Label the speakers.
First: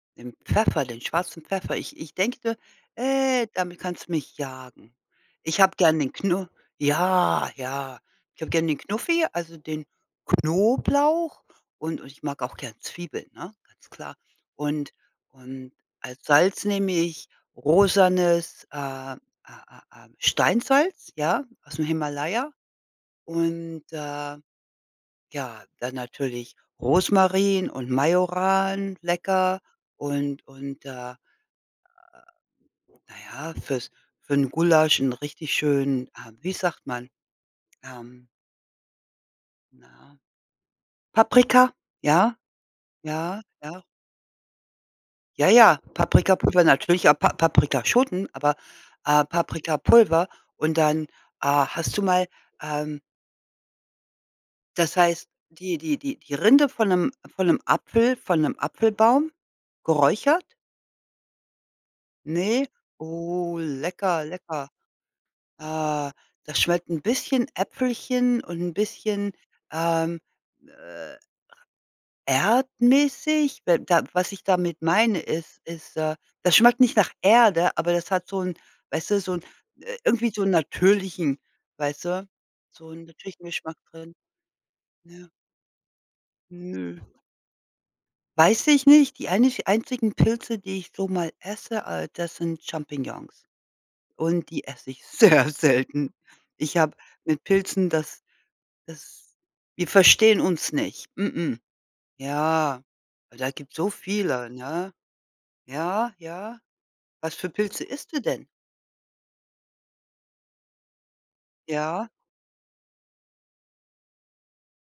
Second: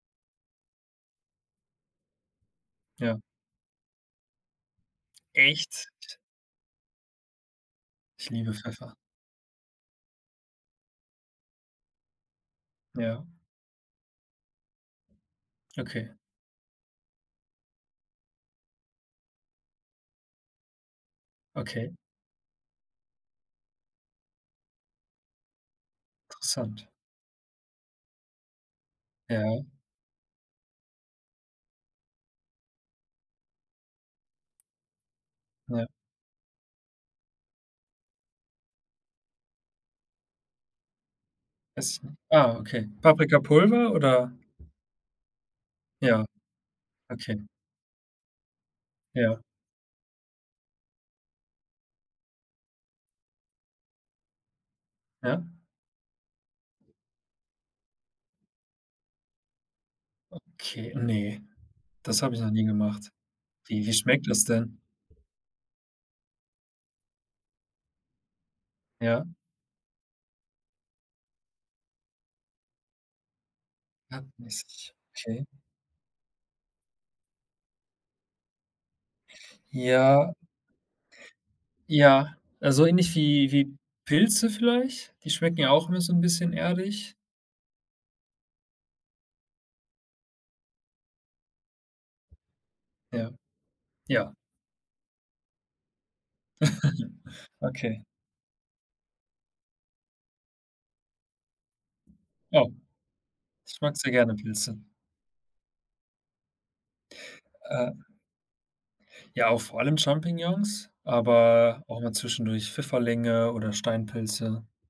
Speaker 1: Den Pfeffer, den schwarzen Pfeffer. Ich ich denke,
Speaker 2: Ja.
Speaker 1: äh, damit kannst du mich jagen. Ich habe
Speaker 2: Echt?
Speaker 1: gern den Knu ja, ja.
Speaker 2: Ich
Speaker 1: Ich habe
Speaker 2: liebe
Speaker 1: gern den
Speaker 2: Pfeffer.
Speaker 1: Knuffi, also den Knoblauch und und ich mag auch gern
Speaker 2: Ja.
Speaker 1: Zwiebeln, ne, ganz klar. Und und
Speaker 2: Okay.
Speaker 1: als Salz nehme ich rosanes, äh äh äh äh, Steinsalz, ja, ausm
Speaker 2: Okay.
Speaker 1: Himalaya. Und, äh, ja, dann natürlich
Speaker 2: Interessant.
Speaker 1: Rosmarin und Majoran, lecker.
Speaker 2: Ja.
Speaker 1: Und und, äh, na ja, fürs für 'n Gulasch 'n richtig
Speaker 2: Ja.
Speaker 1: schön äh, wie sagt man, ähm na, Paprika.
Speaker 2: Es
Speaker 1: Ja,
Speaker 2: ah, okay,
Speaker 1: ja, ja.
Speaker 2: Paprikapulver oder?
Speaker 1: Ja, ja,
Speaker 2: Ja.
Speaker 1: Paprikapulver natürlich, auch Pa
Speaker 2: Okay.
Speaker 1: Paprikaschoten, aber, äh,
Speaker 2: Ja.
Speaker 1: Paprikapulver und dann, ah, hast du mal, ähm das heißt,
Speaker 2: Ja.
Speaker 1: die die die die Rinde von 'nem von 'nem Apfel von 'nem Apfelbaum geräuchert?
Speaker 2: Okay, ne, das habe ich noch nie
Speaker 1: Ne,
Speaker 2: gemacht.
Speaker 1: oh,
Speaker 2: Wie wie
Speaker 1: lecker,
Speaker 2: schmeckt das
Speaker 1: lecker.
Speaker 2: denn?
Speaker 1: Äh, das schmeckt 'n bisschen Äpfelchen und 'n
Speaker 2: Ja.
Speaker 1: bisschen, ähm, äh, erdmäßig, weil da was ich damit
Speaker 2: Erdmäßig,
Speaker 1: meine,
Speaker 2: okay.
Speaker 1: ist ist, äh, das schmeckt nicht nach Erde, aber das hat so 'n weißt du, so 'n, äh, irgendwie
Speaker 2: Ja.
Speaker 1: so 'n natürlichen weißt du,
Speaker 2: Ja, na, so
Speaker 1: so 'n
Speaker 2: ähnlich
Speaker 1: natürlichen
Speaker 2: wie wie
Speaker 1: Geschmack drin.
Speaker 2: Pilze vielleicht? Die
Speaker 1: Ja.
Speaker 2: schmecken ja auch immer so 'n bisschen
Speaker 1: Nö.
Speaker 2: erdig.
Speaker 1: Weiß ich nicht. Die einich einzigen Pilze, die ich so mal esse, äh, das sind
Speaker 2: Ja,
Speaker 1: Champignons.
Speaker 2: ja.
Speaker 1: Und die esse ich sehr selten. Ich habe mit Pilzen,
Speaker 2: Okay.
Speaker 1: das das wir verstehen uns nicht. Mh-mh.
Speaker 2: Oh,
Speaker 1: Ja, aber da gibt's
Speaker 2: ich
Speaker 1: so
Speaker 2: mag sehr gerne
Speaker 1: viele,
Speaker 2: Pilze.
Speaker 1: ne? Ja, ja. Was für Pilze
Speaker 2: Äh
Speaker 1: isst du denn?
Speaker 2: Ja, auch vor allem Champignons, aber auch
Speaker 1: Ja.
Speaker 2: mal zwischendurch Pfifferlinge oder Steinpilze.